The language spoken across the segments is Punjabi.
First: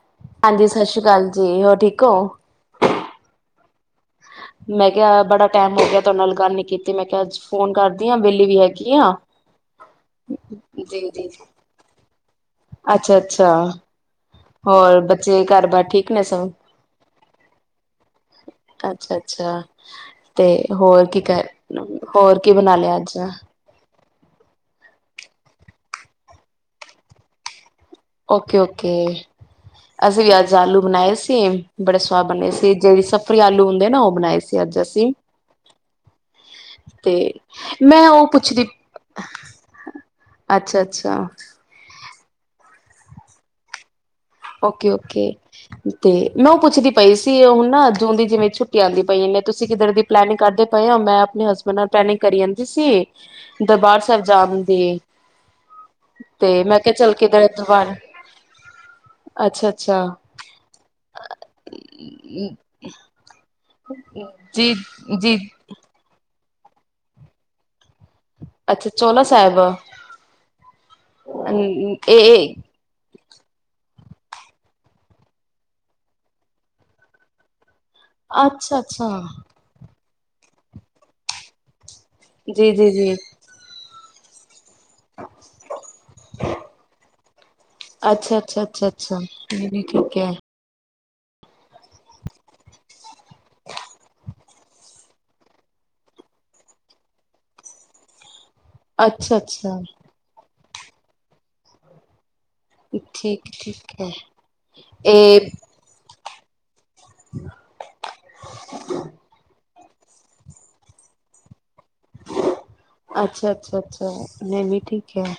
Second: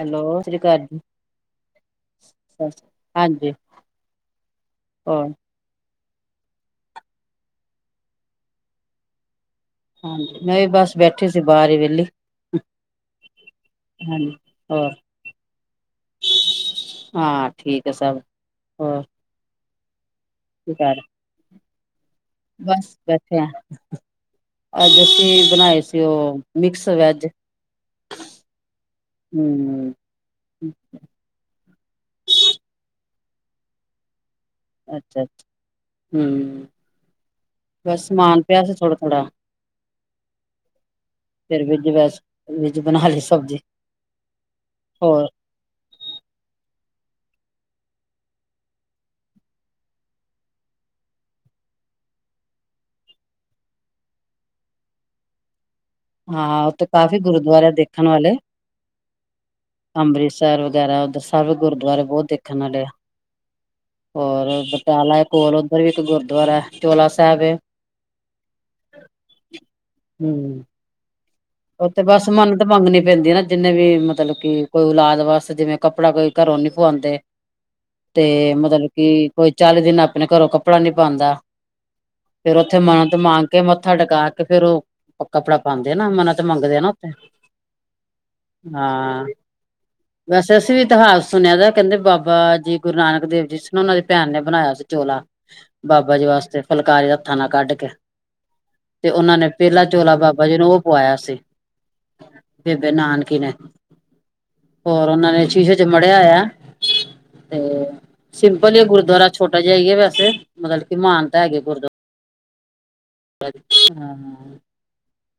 ਹੈਲੋ ਸਤਿ ਸ਼੍ਰੀ ਹਾਂਜੀ ਅਕਾਲ ਜੀ ਜੀ ਹੋਰ ਠੀਕ ਹੋ ਹਾਂਜੀ ਮੈਂ ਕਿਹਾ ਹੋਰ ਬੜਾ ਟਾਈਮ ਲੱਗਿਆ ਤੁਹਾ ਨਾਲ ਗੱਲ ਨੀ ਕੀਤੀ ਮੈਂ ਕਿਹਾ ਅੱਜ ਫੋਨ ਕਰਦੀ ਹਾਂ ਵਿੇਲੀ ਵੀ ਹੈਗੀ ਆ ਹਾਂਜੀ ਮੈਂ ਵੀ ਬਸ ਜੀ ਬੈਠੀ ਜੀ ਸੀ ਬਾਹਰ ਹੀ ਵਿਹਲੀ ਅੱਛਾ ਅੱਛਾ ਹੋਰ ਬੱਚੇ ਘਰ ਬਾਹਰ ਠੀਕ ਨੇ ਸਗ ਹਾਂ ਠੀਕ ਹੈ ਸਭ ਹੋਰ ਅੱਛਾ ਅੱਛਾ ਹ ਤੇ ਕੀ ਕਰ ਹੋਰ ਰਹੇ? ਕੀ ਕਰ ਹ [unintelligible] ਹੋਰ ਕੀ ਬਣਾ ਲਿਆ ਬਸ ਅੱਜ ਬੈਠੇ ਆ ਅੱਜ ਅਸੀਂ ਬਣਾਏ ਸੀ ਉਹ ਮਿਕਸ ਵੈਜ ਓਕੇ -ਓਕੇ ਹਮ ਅਸੀਂ ਵੀ ਅੱਜ ਆਲੂ ਬਣਾਏ ਸੀ। ਬੜੇ ਸਵਾਦ ਬਣੇ ਸੀ ਜਿਹੜੀ ਸ ਫਰਿਆਲੂ ਹੁੰਦੇ ਨਾ ਉਹ ਬਣਾਏ ਸੀ। ਤੇ ਅੱਜ ਅਸੀ ਅੱਛਾ ਹਮ ਤੇ ਬਸ ਮੈਂ ਉਹ ਸਮਾਨ ਪਿਆ ਪੁੱਛਦੀ, ਸੀ ਥੋੜਾ ਥੋੜਾ ਅੱਛਾ -ਅੱਛਾ। ਵੀਜ ਬਣਾ ਲਈ ਸਬਜ਼ੀ ਓਕੇ -ਓਕੇ, ਹੋਰ ਤੇ ਮੈਂ ਉਹ ਪੁੱਛਦੀ ਪਈ ਸੀ ਉਹਣ ਨਾ ਜੂ ਦੀ ਜਿਵੇਂ ਛੁੱਟੀ ਆਉਂਦੀ ਪਈ ਤੁਸੀਂ ਕਿਧਰ ਦੀ ਪਲੈਨਿੰਗ ਕਰਦੇ ਪਏ ਹੋ। ਮੈਂ ਆਪਣੇ ਹਸਬੈਂਡ ਨਾਲ ਪਲੈਨਿੰਗ ਕਰੀ ਜਾਂਦੀ ਸੀ। ਦਰਬਾਰ ਸਾਹਿਬ ਜਾਣ ਦੀ ਤੇ ਹਾਂ, ਮੈਂ ਉੱਥੇ ਕਿਹਾ ਚੱਲ ਕਾਫ਼ੀ ਕਿਧਰ ਗੁਰਦੁਆਰੇ ਦਰਬਾਰ ਦੇਖਣ ਵਾਲੇ ਅੱਛਾ ਅੱਛਾ ਅੰਮ੍ਰਿਤਸਰ ਵਗੈਰਾ ਉਧਰ ਸਭ ਗੁਰਦੁਆਰੇ ਬਹੁਤ ਦੇਖਣ ਵਾਲੇ ਆ ਹੋਰ ਜੀ ਬਟਾਲਾ ਜੀ ਕੋਲ ਉੱਧਰ ਵੀ ਇੱਕ ਗੁਰਦੁਆਰਾ ਚੋਲਾ ਸਾਹਿਬ ਏ। ਅੱਛਾ! ਚੋਲਾ ਸਾਹਿਬ ਅ। ਉਹ ਤੇ ਬਸ ਮੰਨਤ ਮੰਗਣੀ ਪੈਂਦੀ ਨਾ ਜਿੰਨੇ ਵੀ ਮਤਲਬ ਕਿ ਕੋਈ ਔਲਾਦ ਵਾਸਤੇ, ਜਿਵੇਂ ਕੱਪੜਾ ਕੋਈ ਘਰੋਂ ਨੀ ਪੁਆਂਦੇ ਤੇ ਅੱਛਾ ਮਤਲਬ ਅੱਛਾ ਕੀ ਕੋਈ ਚਾਲੀ ਦਿਨ ਆਪਣੇ ਘਰੋਂ ਕੱਪੜਾ ਨੀ ਪਾਉਂਦਾ ਫੇਰ ਜੀ ਉੱਥੇ ਜੀ ਜੀ ਮੰਨਤ ਮੰਗ ਕੇ ਮੱਥਾ ਟਕਾ ਤੇ ਫ਼ੇਰ ਉਹ ਕੱਪੜਾ ਪਾਉਂਦੇ ਨਾ ਮ ਨਾ ਤੇ ਅੱਛਾ -ਅੱਛਾ -ਅੱਛਾ -ਅੱਛਾ ਵੀ ਠੀਕ ਹੈ ਵੈਸੇ ਅਸੀਂ ਵੀ ਇਤਿਹਾਸ ਸੁਣਿਆ ਦਾ ਕਹਿੰਦੇ ਬਾਬਾ ਜੀ ਗੁਰੂ ਨਾਨਕ ਦੇਵ ਜੀ ਸੀ ਨਾ ਉਹਨਾਂ ਦੀ ਭੈਣ ਨੇ ਬਣਾਇਆ ਸੀ ਚੋਲਾ ਬਾਬਾ ਜੀ ਵਾਸਤੇ ਫੁਲਕਾਰੀ ਦਾ ਹਥਾ ਨਾਲ ਕੱਢ ਕੇ ਤੇ ਅੱਛਾ ਉਹਨਾਂ ਨੇ ਅੱਛਾ ਪਹਿਲਾ ਚੋਲਾ ਬਾਬਾ ਜੀ ਨੂੰ ਉਹ ਪਾਇਆ ਸੀ [inaudible] ਬੇਬੇ ਨਾਨਕੀ ਠੀਕ ਨੇ, ਠੀਕ ਹੈ ਹੋਰ ਉਹਨਾਂ ਨੇ ਇਹ ਸ਼ੀਸ਼ੇ ਚ ਮੜਿਆ ਹੋਇਆ। ਤੇ ਸਿੰਪਲ ਹੀ ਗੁਰਦੁਆਰਾ ਛੋਟਾ ਜਿਹਾ ਜਾਈਏ ਵੈਸੇ, ਮਤਲਬ ਕੀ ਮਹਾਨਤਾ ਹੈਗੀ ਗੁਰਦੁਆਰਾ ਅੱਛਾ ਅੱਛਾ ਹ ਅੱਛਾ ਨਹੀਂ ਨਹੀਂ ਠੀਕ ਹੈ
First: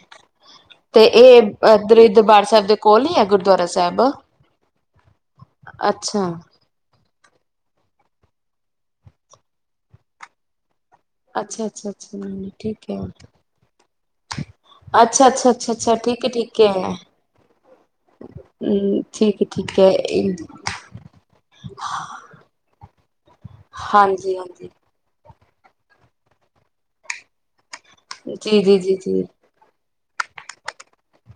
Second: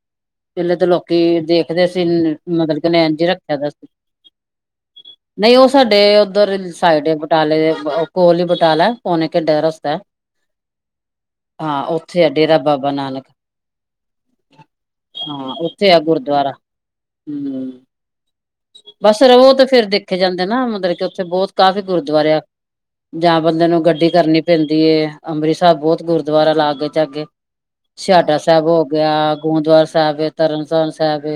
ਪਹਿਲੇ ਤਾਂ ਤੇ ਲੋਕੀ ਇਹ ਦੇਖਦੇ ਇੱਧਰ ਸੀ ਹੀ ਦਰਬਾਰ ਸਾਹਿਬ ਦੇ ਮਤਲਬ ਕਿ ਕੋਲ ਹੀ ਨੈਨ ਹੈ ਜੀ ਰੱਖਿਆ ਗੁਰਦੁਆਰਾ ਦਾ ਸੀ ਸਾਹਿਬ। ਨਹੀਂ ਉਹ ਸਾਡੇ ਅੱਛਾ, ਉੱਧਰ ਸਾਈਡ ਬਟਾਲੇ ਦੇ, ਕੋਲ ਹੀ ਬਟਾਲਾ ਹੈ। ਪੌਣੇ ਘੰਟੇ ਦਾ ਰਸਤਾ ਹੈ। ਅੱਛਾ- ਅੱਛਾ- ਅੱਛਾ ਠੀਕ ਬਾਬਾ ਹੈ। ਨਾਨਕ ਅੱਛਾ, ਅੱਛਾ, ਹਾਂ ਅੱਛਾ, ਉੱਥੇ ਅੱਛਾ ਆ ਠੀਕ ਹੈ, ਗੁਰਦੁਆਰਾ। ਠੀਕ ਹੈ। ਹਮ ਹੂੰ, ਬਸ ਠੀਕ ਹੈ, ਰਵੋ ਤਾਂ ਠੀਕ ਫੇਰ ਹੈ। ਦੇਖੇ ਜਾਂਦੇ ਨਾ ਮਤਲਬ ਕਿ ਉੱਥੇ ਬਹੁਤ ਕਾਫ਼ੀ ਗੁਰਦੁਆਰੇ ਆ ਜਾਂ ਬੰਦੇ ਨੂੰ ਗੱਡੀ ਹਾਂਜੀ, ਕਰਨੀ ਹਾਂਜੀ, ਪੈਂਦੀ ਅੰਮ੍ਰਿਤਸਰਬ ਬਹੁਤ ਗੁਰਦੁਆਰਾ ਲਾਗੇ ਜਾਗੇ ਡਾ ਜੀ, ਸਾਹਿਬ ਜੀ, ਹੋ ਜੀ, ਗਿਆ ਜੀ। ਗੁਰਦੁਆਰਾ ਸਾਹਿਬ ਤਰਨ ਸੋਨ ਸਾਹਿਬ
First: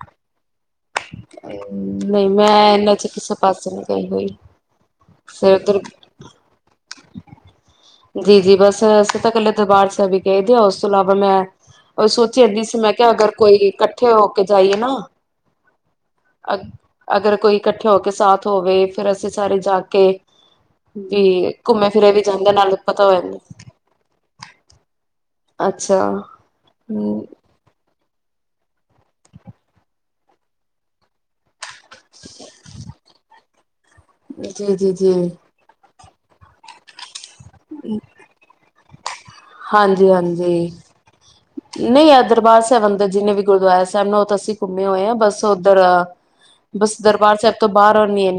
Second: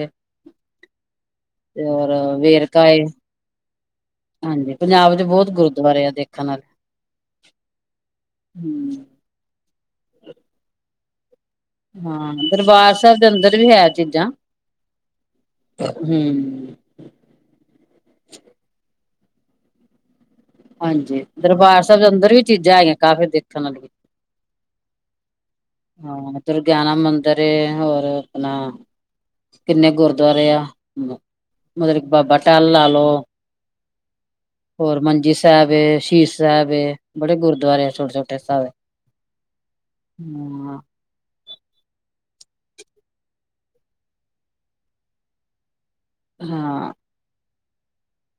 ਹ ਤੇ [unintelligible] ਔਰ ਨਹੀਂ ਮੈਂ ਵੇਰਕਾ ਇਹਨਾਂ ਏ ਚ ਕਿਸੇ ਪਾਸੇ ਨੂੰ ਗਈ ਹੋਈ ਹਾਂਜੀ ਪੰਜਾਬ ਚ ਬਹੁਤ ਫਿਰ ਉਧਰ ਗੁਰਦੁਆਰੇ ਆ ਦੇਖਣ ਆਲੇ ਜੀ ਜੀ ਬਸ ਹੂੰ ਅਸੀਂ ਤਾਂ ਇਕੱਲੇ ਦਰਬਾਰ ਚ ਵੀ ਇਹਦੇ ਤੋਂ ਇਲਾਵਾ ਮੈਂ ਉਹ ਹਾਂ ਸੋਚਿਆ ਜਾਂਦੀ ਸੀ ਮੈਂ ਦਰਬਾਰ ਕਿਹਾ ਸਾਹਿਬ ਦੇ ਅਗਰ ਕੋਈ ਅੰਦਰ ਵੀ ਹੈ ਇਕੱਠੇ ਚੀਜ਼ਾਂ ਹੋ ਕੇ ਜਾਈਏ ਨਾ ਹੂੰ ਅ ਅਗਰ ਕੋਈ ਇਕੱਠੇ ਹੋ ਕੇ ਸਾਥ ਹੋਵੇ ਫਿਰ ਅਸੀਂ ਸਾਰੇ ਜਾ ਕੇ ਹਾਂਜੀ ਵੀ ਦਰਬਾਰ ਘੁੰਮੇ ਸਾਹਿਬ ਫਿਰੇ ਅੰਦਰ ਵੀ ਜਾਂਦੇ ਨਾਲ ਚੀਜ਼ਾਂ ਹੈਗੀਆਂ ਪਤਾ ਹੋ ਕਾਫ਼ੀ ਜਾਂਦਾ। ਦੇਖਣ ਲ ਅੱਛਾ ਹਾਂ ਦੁਰਗਿਆਨਾ ਹੂੰ ਮੰਦਿਰ ਹੋਰ ਅਪਣਾ ਕਿੰਨੇ ਗੁਰ ਗੁਰਦੁਆਰੇ ਮਤਲਬ ਬਾਬਾ ਟੱਲ ਲਾ ਲਓ ਜੀ ਜੀ ਹੋਰ ਜੀ ਮੰਜੀ ਸਾਹਿਬ ਸਾਹਿਬ ਏ ਬੜੇ ਗੁਰਦੁਆਰੇ ਛੋਟੇ ਛੋਟੇ ਹਿਸਾਬ ਹੈ ਹਾਂਜੀ ਹਾਂ ਹਾਂਜੀ ਨਹੀਂ ਅਦ ਦਰਬਾਰ ਸਾਹਿਬ ਜਿੰਨੇ ਵੀ ਗੁਰਦੁਆਰਾ ਸਾਹਿਬ ਉ ਅਸੀਂ ਘੁੰਮੇ ਹੋਏ ਆਾਂ ਬਸ ਉੱਧਰ ਹਾਂ ਬਸ ਦਰਬਾਰ ਸਾਹਿ ਤੋਂ ਬਾਹਰ ਨੀ ਇਹੇ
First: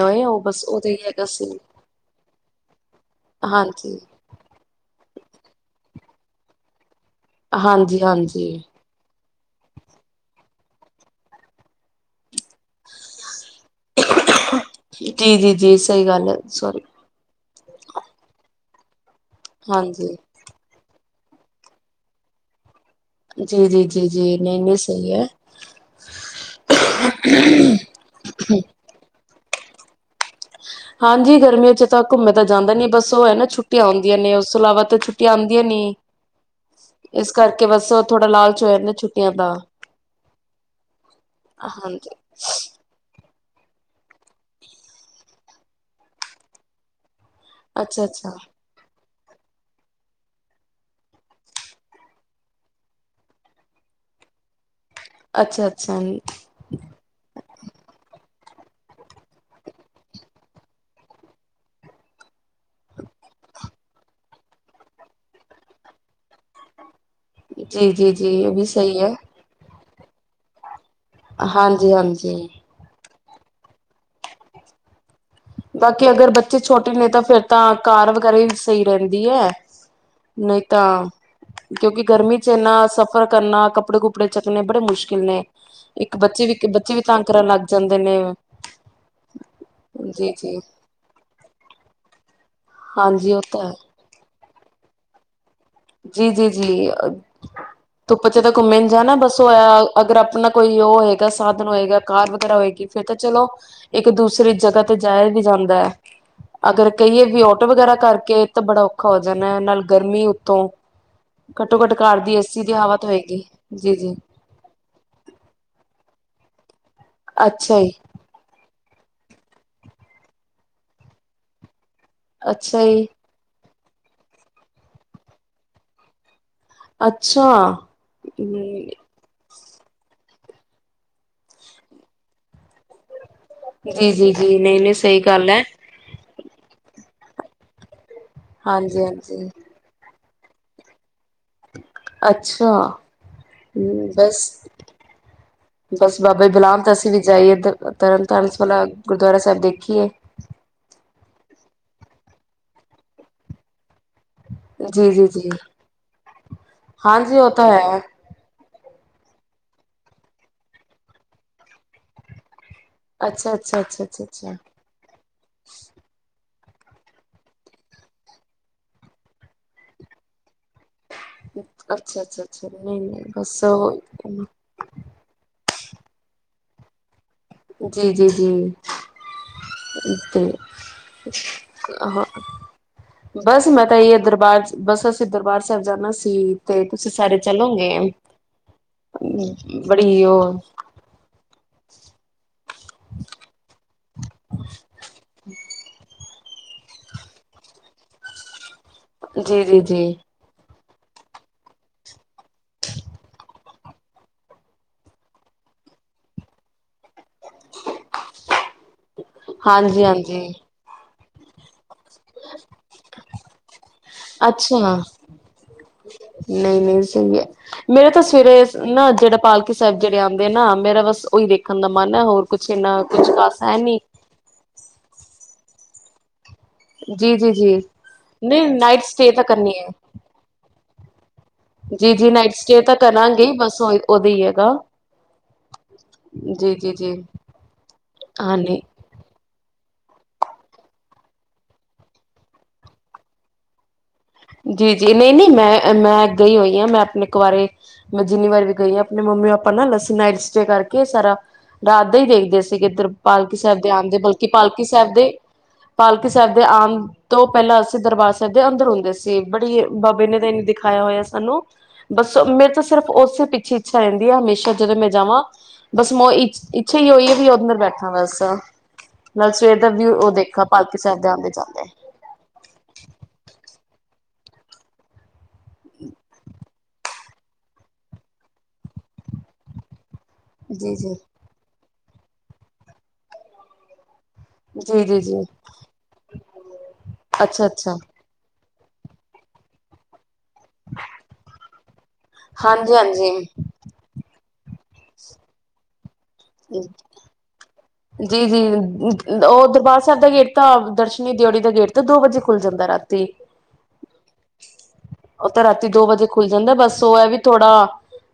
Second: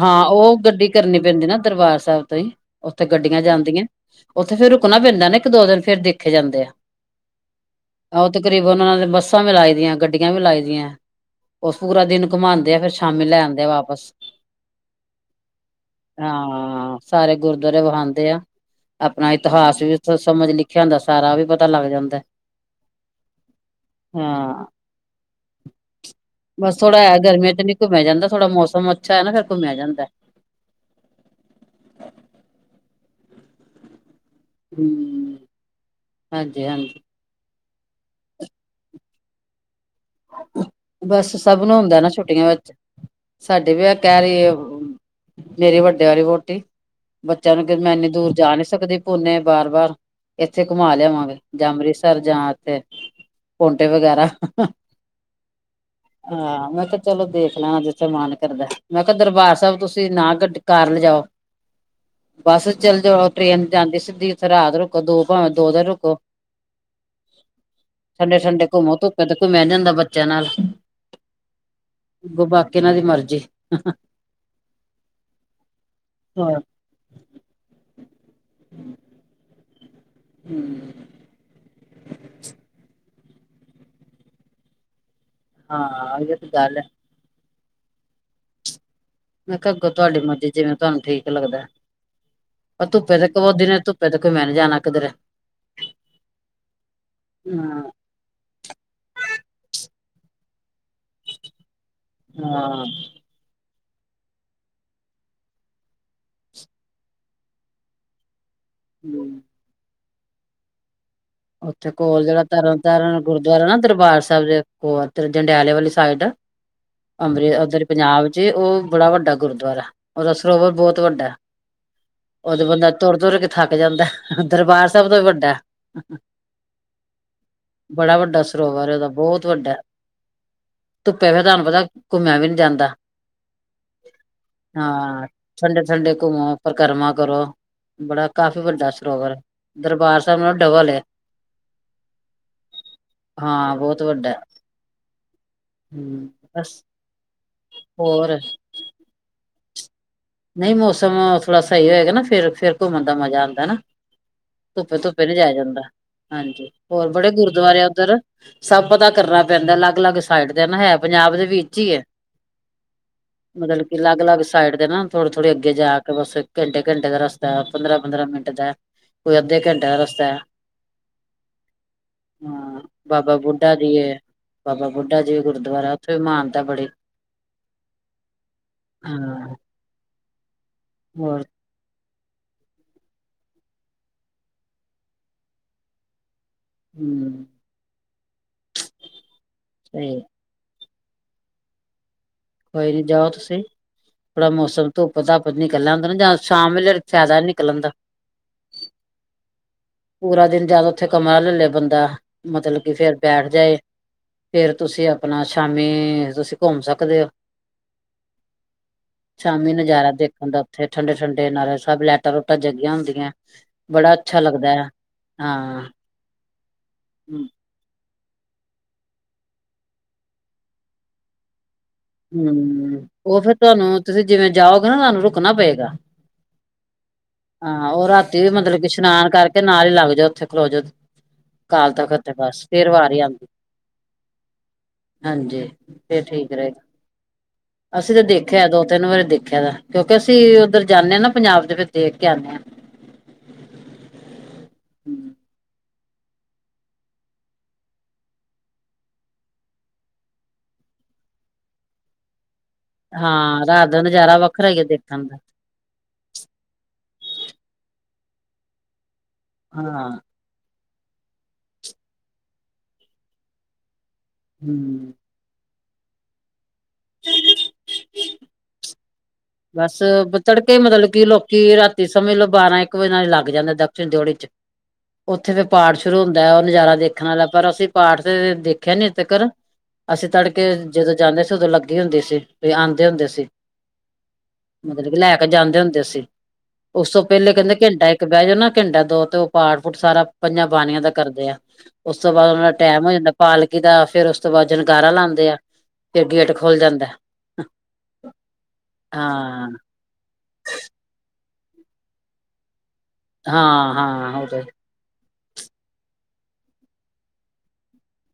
ਹਾਂ ਉਹ ਗੱਡੀ ਕਰਨੀ ਪੈਂਦੀ ਨਾ ਦਰਬਾਰ ਸਾਹਿਬ ਤੋਂ ਹੀ ਉੱਥੇ ਗੱਡੀਆਂ ਜਾਂਦੀਆਂ ਹਾਂਜੀ। ਉੱਥੇ ਫੇਿਰ ਰੁਕਣਾ ਪੈਂਦਾ ਦਾ ਨਾ ਇੱਕ ਦੋ ਦਿਨ ਫੇਰ ਦੇਖੇ ਜਾਂਦੇ ਆ ਹਾਂਜੀ ਆਹ ਹਾਂਜੀ ਤਕਰੀਬਨ ਉਹਨਾਂ ਦੇ ਬੱਸ ਬੱਸਾਂ ਵੀ ਲਾਈ ਦੀਆਂ ਗੱਡੀਆਂ ਵੀ ਲਾਈ ਦੀਆਂ ਉਸ ਪੂਰਾ ਦਿਨ ਘੁਮਾਦੇ ਆ ਫੇਰ ਸ਼ਾਮੀ ਲੈ ਆਂਦੇ ਤੇ ਵਾਪਸ ਜੀ ਜੀ ਜੀ ਸਹੀ ਗੱਲ ਹੈ ਸੋਰੀ ਹਾਂ ਸਾਰੇ ਗੁਰਦੁਆਰੇ ਵਖਾਂਉਂਦੇ ਆ ਆਪਣਾ ਇਤਿਹਾਸ ਵੀ ਹਾਂਜੀ। ਸਮਝ ਲਿਖਿਆ ਹੁੰਦਾ ਸਾਰਾ ਵੀ ਪਤਾ ਲੱਗ ਜਾਂਦਾ ਜੀ ਜੀ ਜੀ ਜੀ ਨਹੀਂ ਹਾਂ ਨਹੀਂ ਸਹੀ ਹੈ। ਬਸ ਥੋੜਾ ਹੈ ਗਰਮੀਆਂ ਚ ਨੀ ਘੁੰਮਿਆ ਜਾਂਦਾ ਥੋੜਾ ਮੌਸਮ ਅੱਛਾ ਹੈ ਨਾ ਫਿਰ ਘੁੰਮਿਆ ਜਾਂਦਾ ਹੈ। ਹਾਂਜੀ ਗਰਮੀਆਂ ਚ ਤਾਂ ਘੁੰਮੇ ਤਾਂ ਜਾਂਦਾ ਨੀ ਬਸ ਸਭ ਤੋਂ ਪਹਿਲਾਂ ਛੁੱਟੀਆਂ ਨੇ ਉਸ ਤੋਂ ਇਲਾਵਾ ਤਾਂ ਛੁੱਟੀਆਂ ਹਮ ਆਦੀਆਂ ਨੀ ਹਾਂਜੀ ਹਾਂਜੀ ਇਸ ਕਰਕੇ ਕੇ ਬਸ ਉਹ ਥੋੜਾ ਲਾਲਚ ਹੋਇਆ ਨੇ ਛੁੱਟੀਆਂ ਦਾ ਬਸ ਸਭ ਨੂੰ ਹੁੰਦਾ ਨਾ ਹਾਂਜੀ ਛੁੱਟੀਆਂ ਵਿੱਚ ਸਾਡੀ ਵੀ ਕਹਿ ਰਹੀ ਮੇਰੀ ਵੱਡੇ ਵਾਲੀ ਵਹੁਟੀ ਬੱਚਿਆਂ ਨੂੰ ਕਿ ਮੈਂ ਅੱਛਾ ਇੰਨੀ ਦੂਰ ਅੱਛਾ ਜਾ ਨਹੀਂ ਸਕਦੀ। ਪੁੰਨੇ ਬਾਰ ਬਾਰ ਇੱਥੇ ਘੁੰਮਾ ਲਿਆਵਾਂਗੇ ਜਾਂ ਅੰਮ੍ਰਿਤਸਰ ਜਾਂ ਇੱਥੇ ਪੋਂਡੇ ਵਗੈਰਾ। ਅੱਛਾ ਅੱਛਾ ਆਹ ਮੈਂ ਕਿਹਾ ਚਲੋ ਦੇਖ ਲੈਣਾ ਜਿੱਥੇ ਮਨ ਕਰਦਾ ਮੈਂ ਕਿਹਾ ਦਰਬਾਰ ਸਾਹਿਬ ਤੁਸੀਂ ਨਾ ਗੱਡੀ ਕਾਰ ਲਿਜਓ ਬੱਸ ਚਲੇ ਜਾਓ ਟ੍ਰੇਨ ਜਾਂਦੀ ਸਿੱਧੀ ਉਥੇ ਰਾਤ ਰੁਕੋ ਦੋ ਭਾਵੇਂ ਦੋ ਦਿਨ ਰੁਕੋ ਜੀ ਜੀ ਜੀ ਸੰਡੇ ਇਹ ਵੀ ਸੰਡੇ ਘੁੰਮੋ ਸਹੀ ਹੈ ਧੁੱਪੇ ਦੇਖੋ ਮੈਂ ਨਹੀਂ ਜਾਦਾ। ਬੱਚਿਆਂ ਨਾਲ ਹਾਂਜੀ ਹਾਂਜੀ। ਜੀ ਬਾਕੀ ਅਗਰ ਬੱਚੇ ਛੋਟੇ ਨੇ ਤਾਂ ਫੇਰ ਤਾਂ ਕਾਰ ਵਗ਼ੈਰਾ ਹੀ ਸਹੀ ਰਹਿੰਦੀ ਹੈ। ਨਹੀਂ ਤਾਂ ਕਿਉਂਕਿ ਗਰਮੀ ਚ ਨਾ ਸਫਰ ਕਰਨਾ ਕੱਪੜੇ ਕੁਪੜੇ ਚੱਕਣੇ ਬੜੇ ਮੁਸ਼ਕਿਲ ਕਿੰਨੇ ਇੱਕ ਇਹ ਬੱਚੇ ਤੇ ਵੀ ਗੱਲ ਹੈ ਬੱਚੇ ਵੀ ਤੰਗ ਲੱਗ ਜਾਂਦੇ ਨੇ। ਮੈ ਕਿਹਾ ਅੱਗੋ ਜੀ ਤੁਹਾਡੇ ਜੀ ਜਿਵੇਂ ਤੁਹਾਨੂੰ ਠੀਕ ਲੱਗਦਾ ਪਰ ਧੁੱਪੇ ਤੇ ਹਾਂਜੀ ਕ ਉਹ ਤਾਂ ਬੋਦੀ ਹੈ ਨੇ ਧੁੱਪੇ ਤੇ ਮੈਂ ਨ ਨਹੀਂ ਜਾਣਾ ਕਿੱਧਰ ਜੀ ਜੀ ਜੀ ਹਾਂ ਧੁੱਪਾ ਚ ਤਾਂ ਘੁੰਮੇ ਨ ਜਾਣਾ ਬਸ ਉਹਇਆ ਅਗਰ ਆਪਣਾ ਕੋਈ ਉਹ ਹੋਏਗਾ ਸਾਧਨ ਹੋਏਗਾ ਕਾਰ ਵਗੈਰਾ ਹਾਂ ਹੋਏਗੀ ਫੇਰ ਤਾਂ ਚਲੋ ਇੱਕ ਦੂਸਰੀ ਜਗ੍ਹਾ ਤੇ ਜਾਇਆ ਵੀ ਜਾਂਦਾ ਹੈ ਅਗਰ ਕਹੀਏ ਵੀ ਆਟੋ ਵਗੈਰਾ ਕਰਕੇ ਤਾਂ ਬੜਾ ਔਖਾ ਹੋ ਜਾਂ ਜਾਣਾ ਨਾਲ ਗਰਮੀ ਉਤੋਂ ਉੱਥੇ ਕੋਲ ਜਿਹੜਾ ਤਰਨ ਤਾਰਨ ਗੁਰਦੁਆਰਾ ਨਾ ਜੀ ਜੀ ਦਰਬਾਰ ਸਾਹਿਬ ਦੇ ਕੋਲ ਜੰਡਿਆਲੇ ਵਾਲੀ ਸਾਈਡ ਅੰਮ੍ਰਿ ਅੱਛਾ ਉਧਰ ਜੀ ਪੰਜਾਬ ਚ ਉਹ ਬੜਾ ਵੱਡਾ ਗੁਰਦੁਆਰਾ ਹੈ ਔਦਾ ਸਰੋਵਰ ਬਹੁਤ ਵੱਡਾ ਹੈ ਅੱਛਾ ਜੀ [unintelligible] ਥੱਕ ਜਾਂਦਾ ਦਰਬਾਰ ਸਾਬ ਤੋਂ ਵੱਡਾ ਅੱਛਾ ਬੜਾ ਵੱਡਾ ਸਰੋਵਰ ਦਾ ਬਹੁਤ ਵੱਡਾ ਧੁੱਪੇ ਫਿਰ ਤੁਹਾਨੂੰ ਪਤਾ ਘੁੰਮਿਆ ਵੀ ਨਹੀਂੀ ਜਾਂਦਾ ਜੀ ਜੀ ਜੀ ਨਹੀਂ ਨਹੀਂ ਸਹੀ ਹਾਂ ਗੱਲ ਹੈ ਠੰਡੇ ਠੰਡੇ ਘੁੰਮੋ ਪਰਿਕਰਮਾ ਕਰੋ ਬੜਾ ਕਾਫ਼ੀ ਵੱਡਾ ਹਾਂਜੀ ਸਰੋਵਰ ਹਾਂਜੀ ਦਰਬਾਰ [unintelligible] ਡਬਲ ਹੈ ਅੱਛਾ ਹਾਂ ਬਹੁਤ ਹਮ ਵੱਡਾ ਬਸ ਬਸ ਹੂੰ ਬਾਬਾ ਬਸ ਬੁਲਾਮ ਤਾਂ ਅਸੀਂ ਵੀ ਜਾਈਏ ਹੋਰ ਤਰਨਤਾਰਨਸ ਵਾਲ ਗੁਰਦੁਆਰਾ ਸਭ ਦੇਖੀਏ ਨਹੀਂ ਮੌਸਮ ਥੋੜ੍ਹਾ ਸਹੀ ਹੋਏਗਾ ਨਾ ਫਿਰ ਫਿਰ ਘੁੰਮਣ ਦਾ ਮਜ਼ਾ ਆਉਂਦਾ ਨਾ ਧੁੱਪੇ ਜੀ ਜੀ ਧੁੱਪੇ ਨਿ ਜੀ ਜਾਾਇਆ ਜਾਂਦਾ ਹਾਂਜੀ ਹੋਰ ਬੜੇ ਹਾਂਜੀ ਉਹ ਤਾਂ ਗੁਰਦੁਆਰੇ ਹੈ ਉੱਧਰ ਸਭ ਪਤਾ ਕਰਨਾ ਪੈਂਦਾ ਅਲੱਗ ਅਲੱਗ ਸਾਈਡ ਦਾ ਨਾ ਹੈ ਪੰਜਾਬ ਦੇ ਵਿੱਚ ਹੀ ਹੈ ਅੱਛਾ ਅੱਛਾ ਮਤਲਬ ਕੀ ਅੱਛਾ ਅੱਛਾ ਅਲੱਗ ਅਲੱਗ ਅੱਛਾ ਸਾਈਡ ਦੇ ਨਾ ਥੋੜੀ ਅੱਗੇ ਜਾ ਕੇ ਬਸ ਘੰਟੇ ਘੰਟੇ ਦਾ ਰਸਤਾ ਪੰਦਰਾਂ ਪੰਦਰਾਂ ਮਿੰਟ ਦਾ ਕੋਈ ਅੱਧੇ ਘੰਟੇ ਦਾ ਰਸਤਾ ਅੱਛਾ ਅੱਛਾ ਅੱਛਾ ਹਾਂ ਨਹੀਂ ਨਹੀਂ ਬਾਬਾ ਬਸ ਬੁੱਢਾ ਦੀ ਬਾਬਾ ਬੁੱਢਾ ਜੀ ਗੁਰਦੁਆਰਾ ਉਥੇ ਮਾਨਤਾ ਬੜੀ ਜੀ ਜੀ ਜੀ ਹਾਂ [unintelligible] ਹੋਰ ਹਾਂ ਬਸ ਮੈਂ ਤਾਂ ਇਹ ਦਰਬਾਰ ਬਸ ਅਸੀਂ ਦਰਬਾਰ ਸਾਹਿਬ ਜਾਣਾ ਸੀ ਤੇ ਤੁਸੀਂ ਸਾਰੇ ਹੂੰ ਚਲੋਗੇ ਸਹੀ ਬੜੀ ਉਹ [inaudible] ਕੋਈ ਨੀ ਜਾਓ ਤੁਸੀਂ ਥੋੜਾ ਮੌਸਮ ਧੁੱਪ ਧੁੱਪ ਨੀਿਕਲਾ ਹੁੰਦਾ ਜਾਂ ਸ਼ਾਮ ਵੇਲੇ ਫਾਇਦਾ ਹੀ ਨਿਕਲਣ ਦਾ ਜੀ ਜੀ ਪੂਰਾ ਦਿਨ ਜਿਆਦਾ ਉੱਥੇ ਕਮਰਾ ਲੈ ਲਿਆ ਬੰਦਾ ਮਤਲਬ ਕਿ ਫਿਰ ਬੈਠ ਜਾਏ ਫਿਰ ਤੁਸੀਂ ਆਪਣਾ ਸ਼ਾਮੀ ਤੁਸੀਂ ਘੁੰਮ ਸਕਦੇ ਹੋ ਸ਼ਾਮੀ ਹਾਂਜੀ ਨਜ਼ਾਰਾ ਹਾਂਜੀ ਦੇਖਣ ਦਾ ਉੱਥੇ ਠੰਡੇ ਠੰਡੇ ਨਾਲ ਸਭ ਲੈਟਾਂ ਲੋਟਾਂ ਜੱਗੀਆਂ ਹੁੰਦੀਆਂ ਬੜਾ ਅੱਛਾ ਲੱਗਦਾ ਹੈ ਹਾਂ ਨਹੀਂ ਨਹੀਂ ਸਹੀ ਹੈ ਹਮ ਮੇਰਾ ਤਾਂ ਸ- ਸਵੇਰੇ ਨਾ ਜਿਹੜਾ ਪਾਲਕੀ ਸਾਹਿਬ ਜਿਹੜੇ ਆਂਦੇ ਆ ਨਾ ਮੇਰਾ ਬਸ ਉਹੀ ਦੇਖ- ਹਮ ਉਹ ਫ਼ਿਰ ਹੈ ਨੀ ਤੁਹਾਨੂੰ ਤੁਸੀਂ ਜਿਵੇਂ ਜਾਓਗੇ ਨਾ ਤੁਹਾਨੂੰ ਰੁ- ਰੁਕਣਾ ਪਏਗਾ। ਜੀ ਜੀ ਜੀ ਹਾਂ ਉਹ ਰਾਤੀ ਵੀ ਨਹੀਂ ਮਤਲਬ ਕਿ ਨਾਈਟ ਇਸ਼ਨਾਨ ਸਟੇ ਤਾਂ ਕਰਕੇ ਕਰਨੀ ਨਾਲ ਹੈ ਹੀ ਲੱਗ ਜਾਓ ਉੱਥੇ ਖਲੋਜੋ ਕਾਲ ਜੀ ਤਖਤ ਜੀ ਦੇ ਨਾਈਟ ਪਾਸ ਸਟੇ ਫਿਰ ਤਾਂ ਵਾਰੀ ਆਂਦੀ ਕਰਾਂਗੇ ਬਸ ਉਹਦਾ ਹੀ ਹੈਗਾ ਹਾਂਜੀ ਫਿਰ ਠੀਕ ਰਹੇ- ਜੀ ਜੀ ਜੀ ਅਸੀਂ ਤਾਂ ਦੇਖਿਆ ਹਾਂਜੀ ਦੋ ਤਿੰਨ ਵਾਰੀ ਦੇਖਿਆ ਦਾ- ਕਿਉਂਕਿ ਅਸੀਂ ਉੱਧਰ ਜਾਂਨੇ ਆ ਨਾ ਪੰਜਾਬ ਦੇ ਵਿੱਚ ਦੇਖ ਕੇ ਆਉਦੇ ਆ। ਜੀ ਜੀ ਨਹੀਂ ਨਹੀਂ ਮੈਂ- ਮੈਂ ਗਈ ਹੋਈ ਹਾਂ ਮੈਂ ਆਪਣੇ ਕਵਾਰੇ ਮੈਂ ਜਿੰਨੀ ਵਾਰ ਵੀ ਗਈ ਆ ਆਪਣੇ ਮੰਮੀ ਪਾਪਾ ਨਾ ਲੱਸੀ ਨਾਈਟ ਸਟੇ ਕਰਕੇ ਸਾਰਾ ਰਾਤ ਦਾ ਹੀ ਦੇਖਦੇ ਸੀ- ਸੀਗੇ ਇੱਧਰ ਪਾਲਕੀ ਹਾਂ ਸਾਹਿਬ ਰਾਤ ਦੇ ਦਾ ਆਮ ਦੇ ਨਜ਼ਾਰਾ ਬਲਕਿ ਵੱਖਰਾ ਹੀ ਪਾਲਕੀ ਹੈ ਸਾਹਿਬ ਦੇਖਣ ਦੇ ਦਾ। ਪਾਲਕੀ ਸਾਹਿਬ ਦੇ ਆਮ- ਤੋਂ ਪਹਿਲਾਂ ਅਸੀਂ ਦਰਬਾਰ ਸਾਹਿਬ ਦੇ ਅੰਦਰ ਆਉੁਦੇ ਸੀ- ਬੜੀ ਹਾਂ ਬਾਬੇ ਨੇ ਦਿਨ ਦਿਖ- ਦਿਖਾਇਆ ਹੋਇਆ ਸਾਨੂੰ, ਬਸ ਮੇਰੇ ਤਾਂ ਸਿਰਫ ਉਸੇ ਪਿੱਛੇ- ਰਹਿੰਦੀ ਹੈ ਹਮੇਸ਼ਾ ਜਦੋਂ ਮੈਂ ਹਮ। ਜਾਵਾਂ- ਬਸ ਮੋ ਇ ਇੱਛਾ ਹੀ ਉਹੀ ਹੈ ਵੀ ਓਨਰ ਬੈਠਾ ਹੋਇਆ ਬਸ- ਨਾਲ ਸਵੇਰ ਦਾ ਬਸ ਵਿਊ ਉਹ ਦੇਖਾ ਤੜਕੇ ਪਾਲਕੀ ਮਤਲਬ ਸਾਹਿਬ ਕਿ ਦੇ ਆਉਂਦੇ ਲੋਕੀ ਜਾਂਦੇ ਰਾਤੀ ਸਮੇਂ ਲੋ ਬਾਰਾਂ ਇੱਕ ਵਜੇ ਨਾਲ ਲੱਗ ਜਾਂਦੇ ਦ- ਦਰਸ਼ਨ ਡਿਊਡੀ ਚ, ਉੱਥੇ ਫੇਰ ਪਾਠ ਸ਼ੁਰੂ ਹੁੰਦਾ ਹੈ ਉਹ ਨਜ਼ਾਰਾ ਦੇਖਣ ਵਾਲਾ ਪਰ ਅਸੀਂ ਪਾਠ ਤੇ ਦੇਖਿਆ ਨੀ ਹਜੇ ਤੀਕਰ- ਅਸੀਂ ਤੜਕੇ ਜੀ ਜਦੋਂ ਜੀ ਜਾਂਦੇ ਸੀ ਉਦੋਂ ਲੱਗ- ਲੱਗੀ ਹੁੰਦੀ ਸੀ ਜਾਂ ਆਂਦੇ ਹੁੰਦੇ ਸੀ। ਜੀ ਮਤਲਬ ਕਿ ਜੀ ਲੈ ਜੀ ਕੇ ਜਾਂਦੇ ਹੁੰਦੇ ਸੀ, ਉਸ ਤੋਂ ਪਹਿਲੇ ਅੱਛਾ ਕਹਿੰਦੇ ਅੱਛਾ ਘੰਟਾ ਇੱਕ ਬਹਿ ਜਾਓ ਨਾ- ਘੰਟਾ ਦੋ ਤੇ ਉਹ ਪਾਠ ਪੂਠ ਸਾਰਾ ਪੰਜਾਂ ਬਾਣੀਆਂ ਦਾ ਕਰਦੇ ਆ। ਉਸ ਤੋਂ ਬਾਅਦ ਉਹਨਾਂ ਦਾ ਹਾਂਜੀ ਟਾਈਮ ਹੋ ਹਾਂਜੀ ਜਾਂਦਾ ਪਾਲਕੀ ਦਾ ਫ਼ੇਰ ਉਸ ਤੋਂ ਬਾਅਦ- ਜਨਕਾਰਾ ਲਾਂਦੇ ਆ- ਫਿਰ ਗੇਟ ਖੋਲ ਜਾਂਦਾ- ਜੀ ਜੀ ਉਹ ਹਾਂ ਦਰਬਾਰ ਸਾਹਿਬ ਦਾ ਗੇਟ- ਤਾਂ ਦਰਸ਼ਨੀ ਦਿਓੜੀ ਦਾ ਗੇਟ ਤੋਂ ਦੋ ਵਜੇ ਖੁੱਲ ਜਾਂਦਾ ਰਾਤ- ਹਾਂ ਹਾਂ [unintelligible] ਉਹ ਤਾਂ ਰਾਤੀ ਦੋ ਵਜੇ ਖੁੱਲ ਜਾਂਦਾ ਬਸ ਉਹ ਹੈ ਵੀ ਥੋੜਾ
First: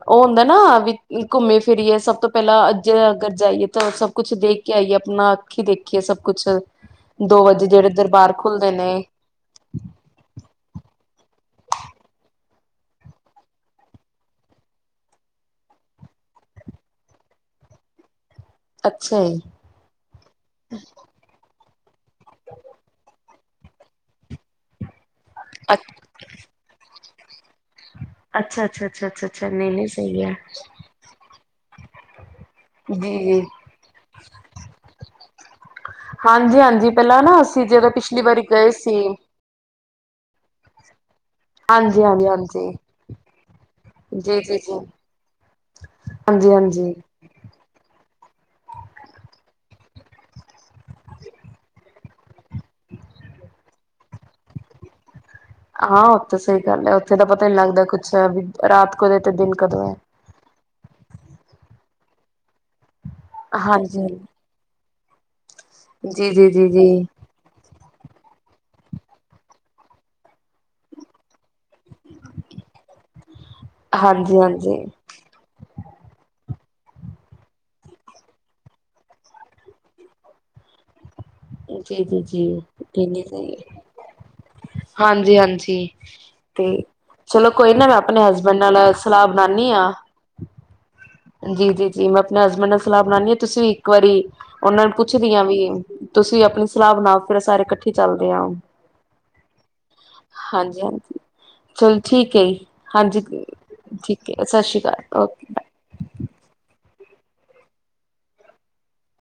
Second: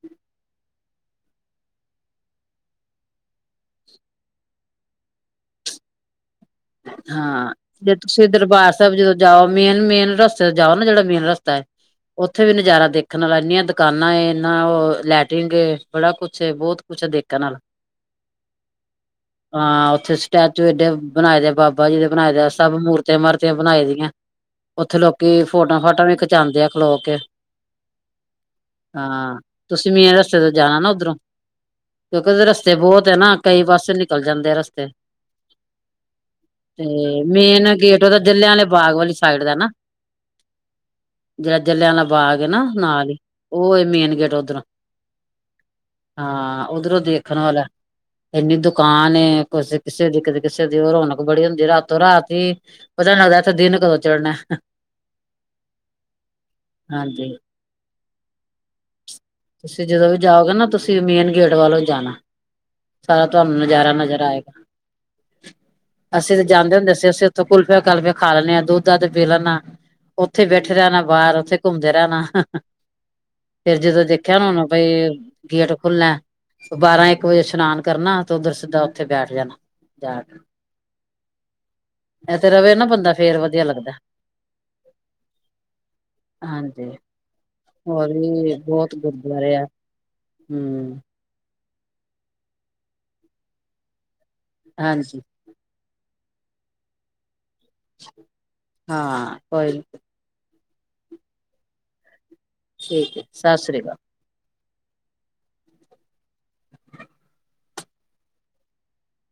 ਉਹ ਹੁੰਦਾ ਨਾ ਵੀ ਘੁੰਮੀ ਫਿਰੀਏ ਸਭ ਤੋਂ ਪਹਿਲਾਂ- ਜੇ ਅਗਰ ਜਾਈਏ ਤਾਂ ਸਭ ਕੁਛ ਦੇਖ ਕੇ ਆਈਏ ਆਪਣਾ ਅੱਖੀ ਦੇਖੀਏ ਸਭ- ਕੁਛ ਦੋ ਹਾਂ ਵਜੇ ਜਿਹੜੇ ਜੇ ਤੁਸੀਂ ਖੁੱਲਦੇ ਦਰਬਾਰ ਨੇ ਸਾਹਿਬ ਜਦੋਂ ਜਾਓ ਮੇਨ ਮੇਨ ਰਸਤੇ ਜਾਓ ਨਾ ਜਿਹੜਾ ਮੇਨ ਰਸ- ਤਾ ਉੱਥੇ ਵੀ ਨਜ਼ਾਰਾ ਦੇਖਣ ਵਾਲਾ ਇੰਨੀਆਂ ਦੁਕਾਨਾਂ ਇਨਾ ਉਹ ਲੈਟਰਿੰਗ ਏ ਬੜਾ ਕੁਛ ਬਹੁਤ ਕੁਛ ਦੇਖਣ ਆਲਾ- ਅੱਛਾ ਜੀ ਹਾਂ ਉੱਥੇ ਸਟੈਚੂ ਏਡੇ- ਬਾਬਾ ਜੀ ਦੇ ਬਣਾਏ ਦੇ ਆ ਸਭ ਮੂਰਤੀਆਂ ਮਾਰਤੀਆਂ ਬਨਾਈ ਦੀਐ ਉੱਥੇ ਲੋ ਤੇ ਫੋਟੋ ਅੱਛਾ ਫਾਟਆ ਵੀ ਖਿਚਾਂਦੇ ਆ ਖਲੋ ਕੇ। ਅੱਛਾ ਅੱਛਾ ਅੱਛਾ ਹਾਂ, ਅੱਛਾ ਨਹੀਂ ਨਹੀਂ ਤੁਸੀਂ ਵੀ ਏ ਸਹੀ ਹੈ ਰਸਤੇ ਤੋਂ ਜਾਨਾ ਨਾ ਉੱਧਰੋਂ, ਕਿਉਂਕਿ ਉਹਦੇ ਰਸਤੇ ਬਹੁਤ ਏ ਜੀ ਨਾ, ਜੀ ਕਈ ਪਾਸੇ ਨਿਕਲ ਜਾਂਦੇ ਆ ਰਸਤੇ। ਹਾਂਜੀ ਤੇ ਹਾਂਜੀ ਪਹਿਲਾਂ ਨਾ ਅਸੀਂ ਮੇਨ ਜਦੋਂ ਗੇਟ ਉਹਦਾ ਪਿਛਲੀ ਵਾਰੀ ਜਲਿਆਂਲੇ ਗਏ ਸੀ ਬਾਗ ਵਾਲੀ ਸਾਈਡ ਦੇ ਨਾਂ। ਜਿਹੇ ਜਲਿਆਂਲਾ ਹਾਂਜੀ ਹਾਂਜੀ ਬਾਗ ਏ ਨਾ ਹਾਂਜੀ ਨਾਲ ਈ, ਉਹ ਮੇਨ ਗੇਟ ਜੀ ਜੀ ਉਧਰੋਂ, ਜੀ ਹਾਂਜੀ ਹਾਂ, ਹਾਂਜੀ ਉਧਰੋਂ ਦੇਖਨ ਵਾਲਾ ਇੰਨੀ ਦੁਕਾਨ ਏ ਕੁਛ ਕਿਸੇ ਦੀ ਕਦੇ ਕਿਸੇ ਦੀ ਉਹ ਰੌਨਕ ਬੜੀ ਹੁੰਦੀ ਏ, ਰਾਤੋਂ ਰਾਤੀ ਪਤਾ ਈ ਨੀ ਲੱਗਦਾ, ਇੱਥੇ ਦਿਨ ਕਦੋਂ ਚੜ੍ਹਨੇ। ਹਾਂ, ਉੱਹ ਤੇ ਸਹੀ ਗੱਲ ਹੈ, ਉੱਥੇ ਤਾਂ ਪਤਾ ਈ ਨੀ ਲੱਗਦਾ ਕੁ ਅੱਛਾ [unintelligible] ਰਾਤ ਕਦੋਂ ਤੇ ਦਿਨ ਤੁਸੀਂ ਕਦੋਂ ਹੈ ਜਦੋਂ ਵੀ ਜਾਉਗੇ ਨਾ, ਤੁਸੀਂ ਮੇਨ ਗੇਟ ਵੱਲੋਂ ਜਾਨਾ। ਸਾਰਾ ਤੁਹਾਨੂੰ ਨਜ਼ਾਰਾ ਹਾਂਜੀ ਨਜ਼ਰ ਆਏਗਾ। ਜੀ ਅਸੀਂ ਤੇ ਜੀ ਜੀ ਜਾਂਦੇ ਜੀ ਹੁੰਦੇ ਸੀ, ਅਸੀਂ ਉੱਥੋਂ ਕੁਲਫੀਆ ਕਾਲਫੀਆ ਖਾ ਲੈਨੇ ਆ ਦੁੱਧ ਦਧ ਪੀ ਲੈਨਾ, ਉੱਥੇ ਬੈਠੇ ਰਹਿਨਾ ਬਾਰ ਉੱਥੇ ਘੁੰਮਦੇ ਰਹਿਨਾ ਫਿਰ ਜਦੋਂ ਦੇਖ ਹਾਂਜੀ ਕਹਿਨਾ ਹੋਨਾ ਹਾਂਜੀ ਬਈ ਗੇਟ ਖੁੱਲਨੇ ਬਾਰਾਂ ਇੱਕ ਵਜੇ ਇਸ਼ਨਾਨ ਕਰਨਾ, ਤੇ ਉੱਧਰ ਸਿੱਧਾ ਉੱਥੇ ਬੈਠ ਜਾਨਾ, ਜਾ ਕੇ। ਜੀ ਜੀ ਇਹ ਜੀ, ਤੇ ਰਵੇ ਨਾ ਬੰਦਾ ਠੀਕ ਫੇਰ ਏ, ਵਧੀਆ ਲੱਗਦਾ ਹਾਂਜੀ ਹਾਂਜੀ, ਤੇ ਹਾਂਜੀ ਚਲੋ ਕੋਈ ਨਾ ਮੈਂ ਹੋਰ ਆਪਨੇ ਵੀ ਹਸਬੈਂਡ ਨਾਲ ਬਹੁਤ ਸਲਾਹ ਗੁਰਦੁਆਰੇ ਬਨਾਨੀ ਆ [unintelligible] ਜੀ ਜੀ ਜੀ, ਮੈਂ ਅਪਨੇ ਹਸਬੈਂਡ ਨਾਲ ਸਲਾਹ ਬਨਾਨੀ ਆ ਤੁਸੀਂ ਵੀ ਇੱਕ ਵਾਰੀ ਉਹਨਾਂ ਨੂੰ ਹਾਂਜੀ ਪੁੱਛਦੀ ਆ ਵੀ ਤੁਸੀਂ ਅਪਨੀ ਸਲਾਹ ਬਣਾ ਫਿਰ ਸਾਰੇ ਕੱਠੇ ਚੱਲਦੇ ਆ, ਹਾਂ ਕੋਈ ਨੀ, ਹਾਂਜੀ। ਚੱਲ ਠੀਕ ਕੇ ਏ ਠੀਕ ਹਾਂਜੀ, ਹੈ ਸਤਿ ਸ੍ਰੀ ਅਕਾਲ ਠੀਕ ਏ, ਸਸ ਸ੍ਰੀ ਓਕੇ ਬਏ।